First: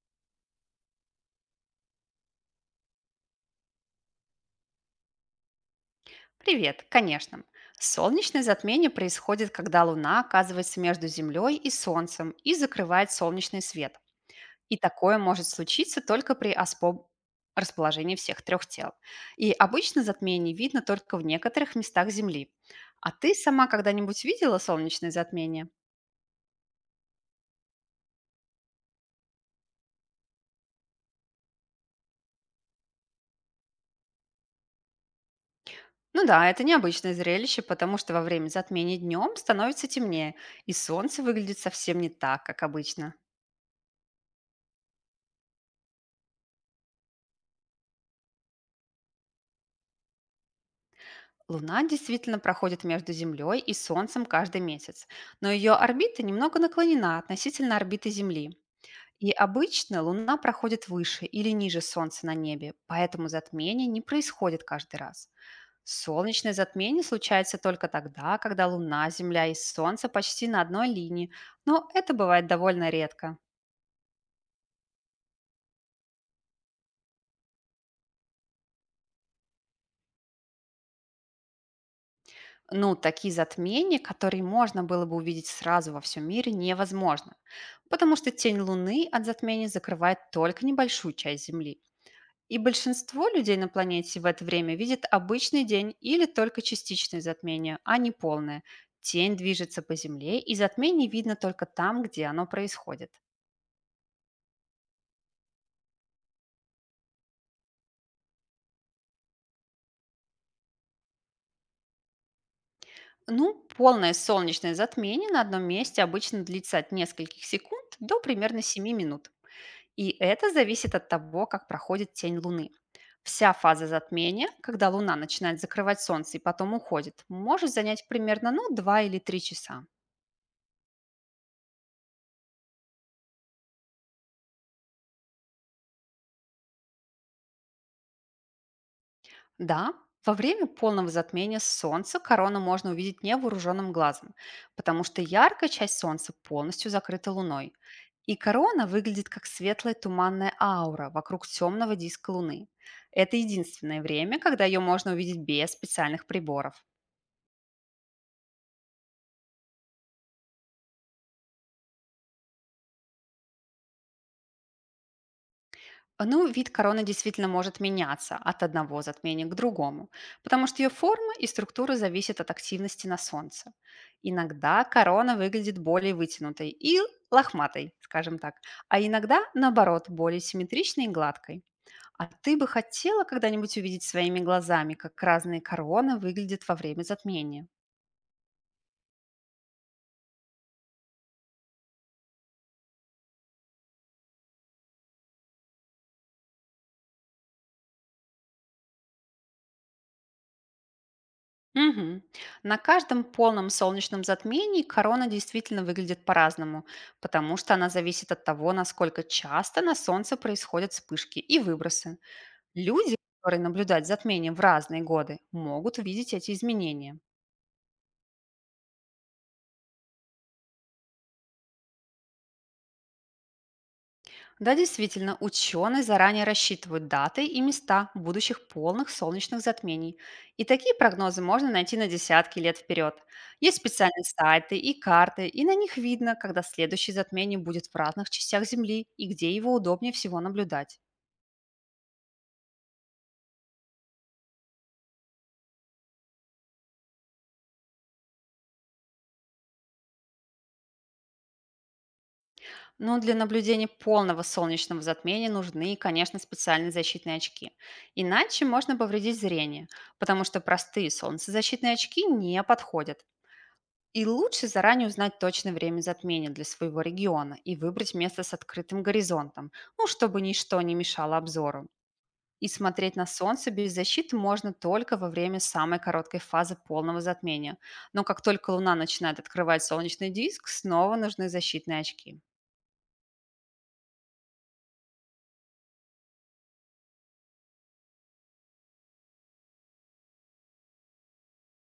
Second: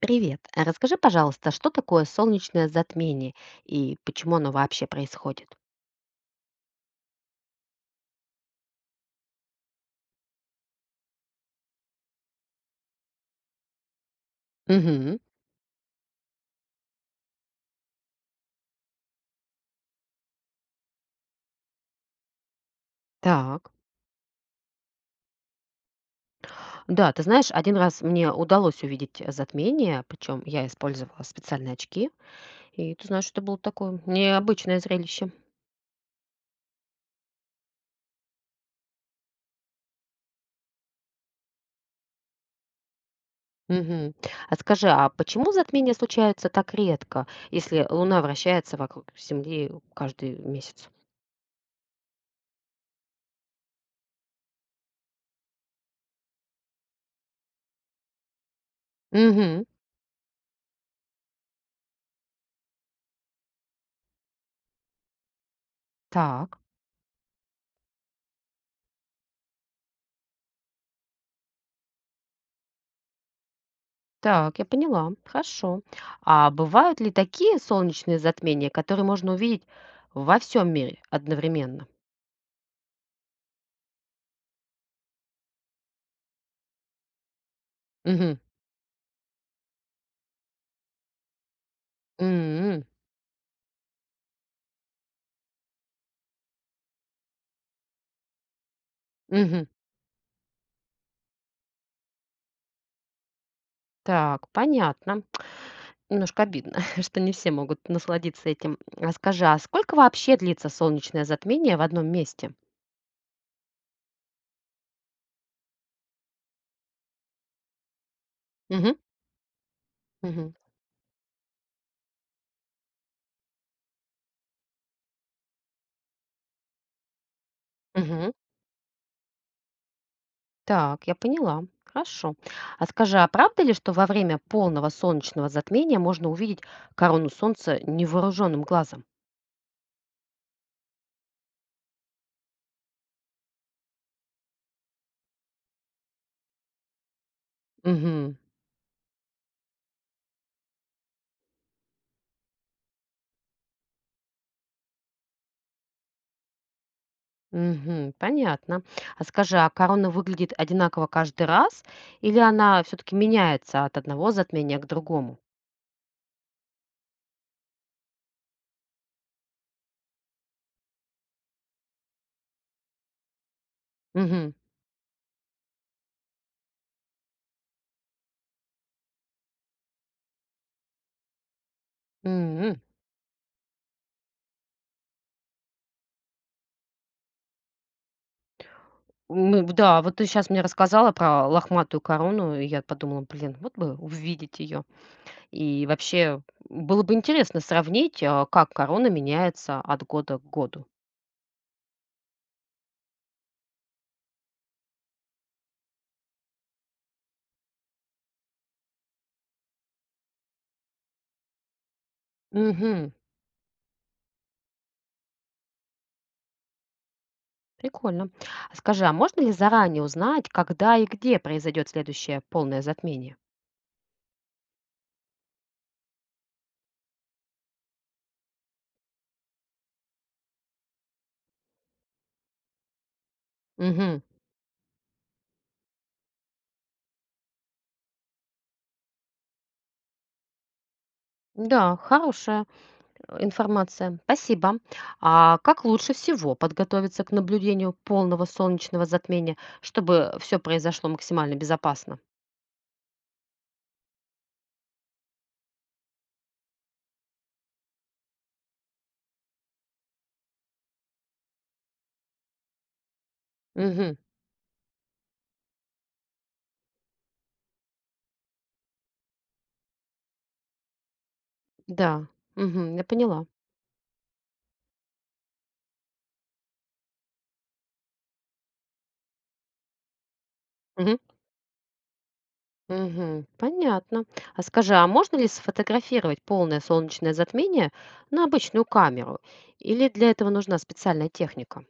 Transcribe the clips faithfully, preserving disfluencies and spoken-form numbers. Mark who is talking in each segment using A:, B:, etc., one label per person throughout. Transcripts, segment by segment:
A: Привет. А расскажи, пожалуйста, что такое солнечное затмение и почему оно вообще происходит?
B: Привет, конечно. Солнечное затмение происходит, когда Луна оказывается между Землей и Солнцем и закрывает солнечный свет. И такое
A: Угу.
B: может случиться только при аспо- расположении всех трех тел. И обычно затмение видно только в некоторых местах Земли. А ты сама
A: Так.
B: когда-нибудь видела солнечное затмение?
A: Да, ты знаешь, один раз мне удалось увидеть э, затмение, причем я использовала специальные очки, и ты знаешь, это было такое необычное зрелище.
B: Ну да, это необычное зрелище, потому что во время затмения днем становится темнее, и солнце выглядит совсем не так, как обычно.
A: Угу. А скажи, а почему затмения случаются так редко, если Луна вращается вокруг Земли каждый месяц?
B: Луна действительно проходит между Землей и Солнцем каждый месяц, но ее орбита немного наклонена относительно орбиты Земли. И
A: Угу.
B: обычно Луна проходит выше или ниже Солнца на небе, поэтому затмение не происходит каждый раз. Солнечное
A: Так.
B: затмение случается только тогда, когда Луна, Земля и Солнце почти на одной линии, но это бывает довольно редко.
A: Так, я поняла. Хорошо. А бывают ли такие солнечные затмения, которые можно увидеть во всем мире одновременно?
B: Ну, такие затмения, которые можно было бы увидеть сразу во всем мире, невозможно, потому что
A: Мгм.
B: тень Луны от затмения закрывает только небольшую часть Земли. И
A: М,
B: большинство людей на планете в это время видят обычный день или только частичное затмение, а не полное. Тень
A: мгм.
B: движется по Земле, и затмение видно только там, где оно происходит.
A: Так, понятно. Немножко обидно, что не все могут насладиться этим. А скажи, а сколько вообще длится солнечное затмение в одном месте?
B: Ну, полное солнечное затмение на одном месте обычно длится от нескольких секунд до примерно семи
A: Мгм.
B: минут. И это
A: Мгм.
B: зависит от того, как проходит тень Луны. Вся фаза затмения, когда Луна начинает закрывать Солнце и потом уходит, может занять
A: Мгм.
B: примерно, ну, два или три часа.
A: Так, я поняла. Хорошо. А скажи, а правда ли, что во время полного солнечного затмения можно увидеть корону солнца невооруженным глазом?
B: Да, во время полного затмения Солнца корону можно увидеть невооруженным глазом, потому что яркая часть Солнца полностью закрыта Луной. И
A: Мгм.
B: корона выглядит как светлая туманная аура вокруг темного диска Луны. Это единственное время, когда ее можно увидеть без специальных приборов.
A: Мгм. Понятно. А скажи, а корона выглядит одинаково каждый раз или она все-таки меняется от одного затмения к другому?
B: Ну, вид короны действительно может меняться от одного затмения к другому, потому что ее форма и структура зависят от активности на Солнце.
A: Мгм.
B: Иногда корона выглядит более вытянутой и лохматой, скажем так, а иногда, наоборот, более симметричной и гладкой. А ты бы
A: М.
B: хотела когда-нибудь увидеть своими глазами, как разные короны выглядят во время затмения?
A: М, да, вот ты сейчас мне рассказала про лохматую корону, и я подумала, блин, вот бы увидеть ее. И вообще было бы интересно сравнить, а, как корона меняется от года к году.
B: Мгм. На каждом полном солнечном затмении корона действительно выглядит по-разному, потому что она зависит от того, насколько часто на Солнце происходят вспышки и выбросы.
A: Угу.
B: Люди, которые наблюдают затмение в разные годы, могут увидеть эти изменения.
A: Прикольно. А скажи, а можно ли заранее узнать, когда и где произойдет следующее полное затмение?
B: Да, действительно, ученые заранее рассчитывают даты и места будущих полных солнечных затмений. И такие прогнозы можно найти на десятки лет вперед. Есть
A: Угу.
B: специальные сайты и карты, и на них видно, когда следующее затмение будет в разных частях Земли и где его удобнее всего наблюдать.
A: Да, хорошая информация. Спасибо. А как лучше всего подготовиться к наблюдению полного солнечного затмения, чтобы все произошло максимально безопасно?
B: Но для наблюдения полного солнечного затмения нужны, конечно, специальные защитные очки. Иначе можно повредить зрение, потому что простые солнцезащитные очки не подходят.
A: Мгм.
B: И лучше заранее узнать точное время затмения для своего региона и выбрать место с открытым горизонтом, ну, чтобы ничто не мешало обзору.
A: Да,
B: И
A: мгм, я
B: смотреть на
A: поняла.
B: Солнце без защиты можно только во время самой короткой фазы полного затмения. Но как только Луна начинает открывать солнечный диск, снова
A: Мгм.
B: нужны защитные очки.
A: Мгм. Понятно. А скажи, а можно ли сфотографировать полное солнечное затмение на обычную камеру? Или для этого нужна специальная техника?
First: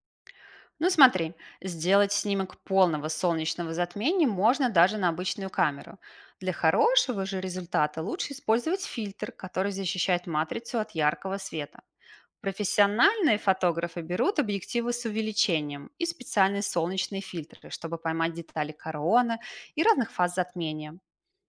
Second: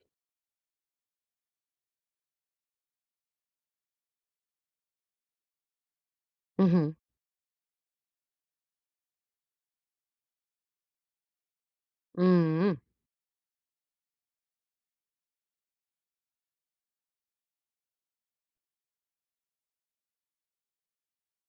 B: Ну смотри, сделать снимок полного солнечного затмения можно даже на обычную камеру. Для
A: Мгм.
B: хорошего же результата лучше использовать фильтр, который защищает матрицу от яркого света.
A: М,
B: Профессиональные фотографы берут объективы с увеличением и специальные солнечные фильтры, чтобы поймать детали короны и разных фаз затмения.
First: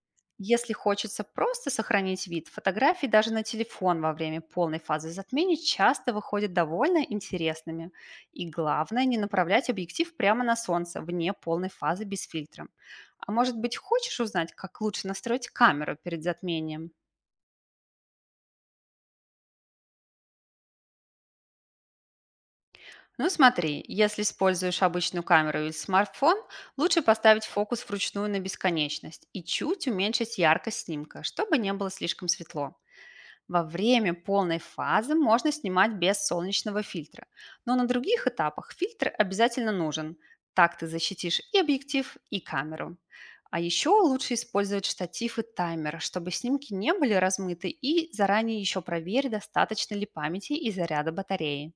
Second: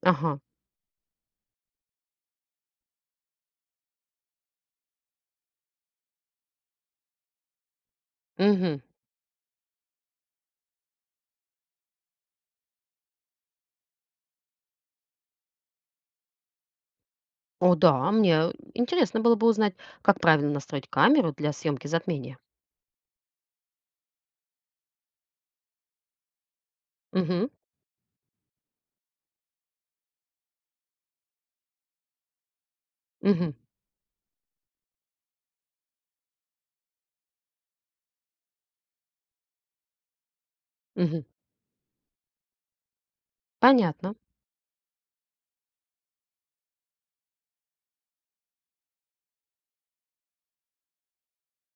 A: ага.
B: Если хочется просто сохранить вид, фотографии даже на телефон во время полной фазы затмений часто выходят довольно интересными. И
A: Мгм.
B: главное, не направлять объектив прямо на солнце, вне полной фазы без фильтра. А может быть, хочешь узнать, как лучше настроить камеру перед затмением?
A: О, да, мне интересно было бы узнать, как правильно настроить камеру для съемки затмения.
B: Ну смотри, если используешь обычную камеру или смартфон, лучше поставить
A: Мгм.
B: фокус вручную на бесконечность и чуть уменьшить яркость снимка, чтобы не было слишком светло.
A: Мгм,
B: Во время полной фазы можно снимать без солнечного фильтра, но на других этапах фильтр обязательно нужен. Так ты
A: мгм.
B: защитишь и объектив, и камеру. А еще
A: Понятно.
B: лучше использовать штатив и таймер, чтобы снимки не были размыты, и заранее еще проверь, достаточно ли памяти и заряда батареи.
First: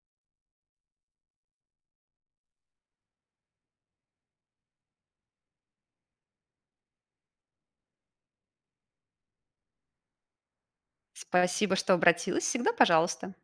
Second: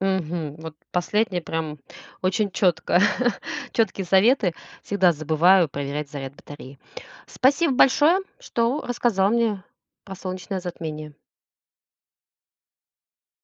A: Мгм. Вот последнее прям очень четко. Четкие советы. Всегда забываю проверять заряд батареи. Спасибо большое, что рассказал мне про солнечное затмение.
B: Спасибо, что обратилась. Всегда пожалуйста.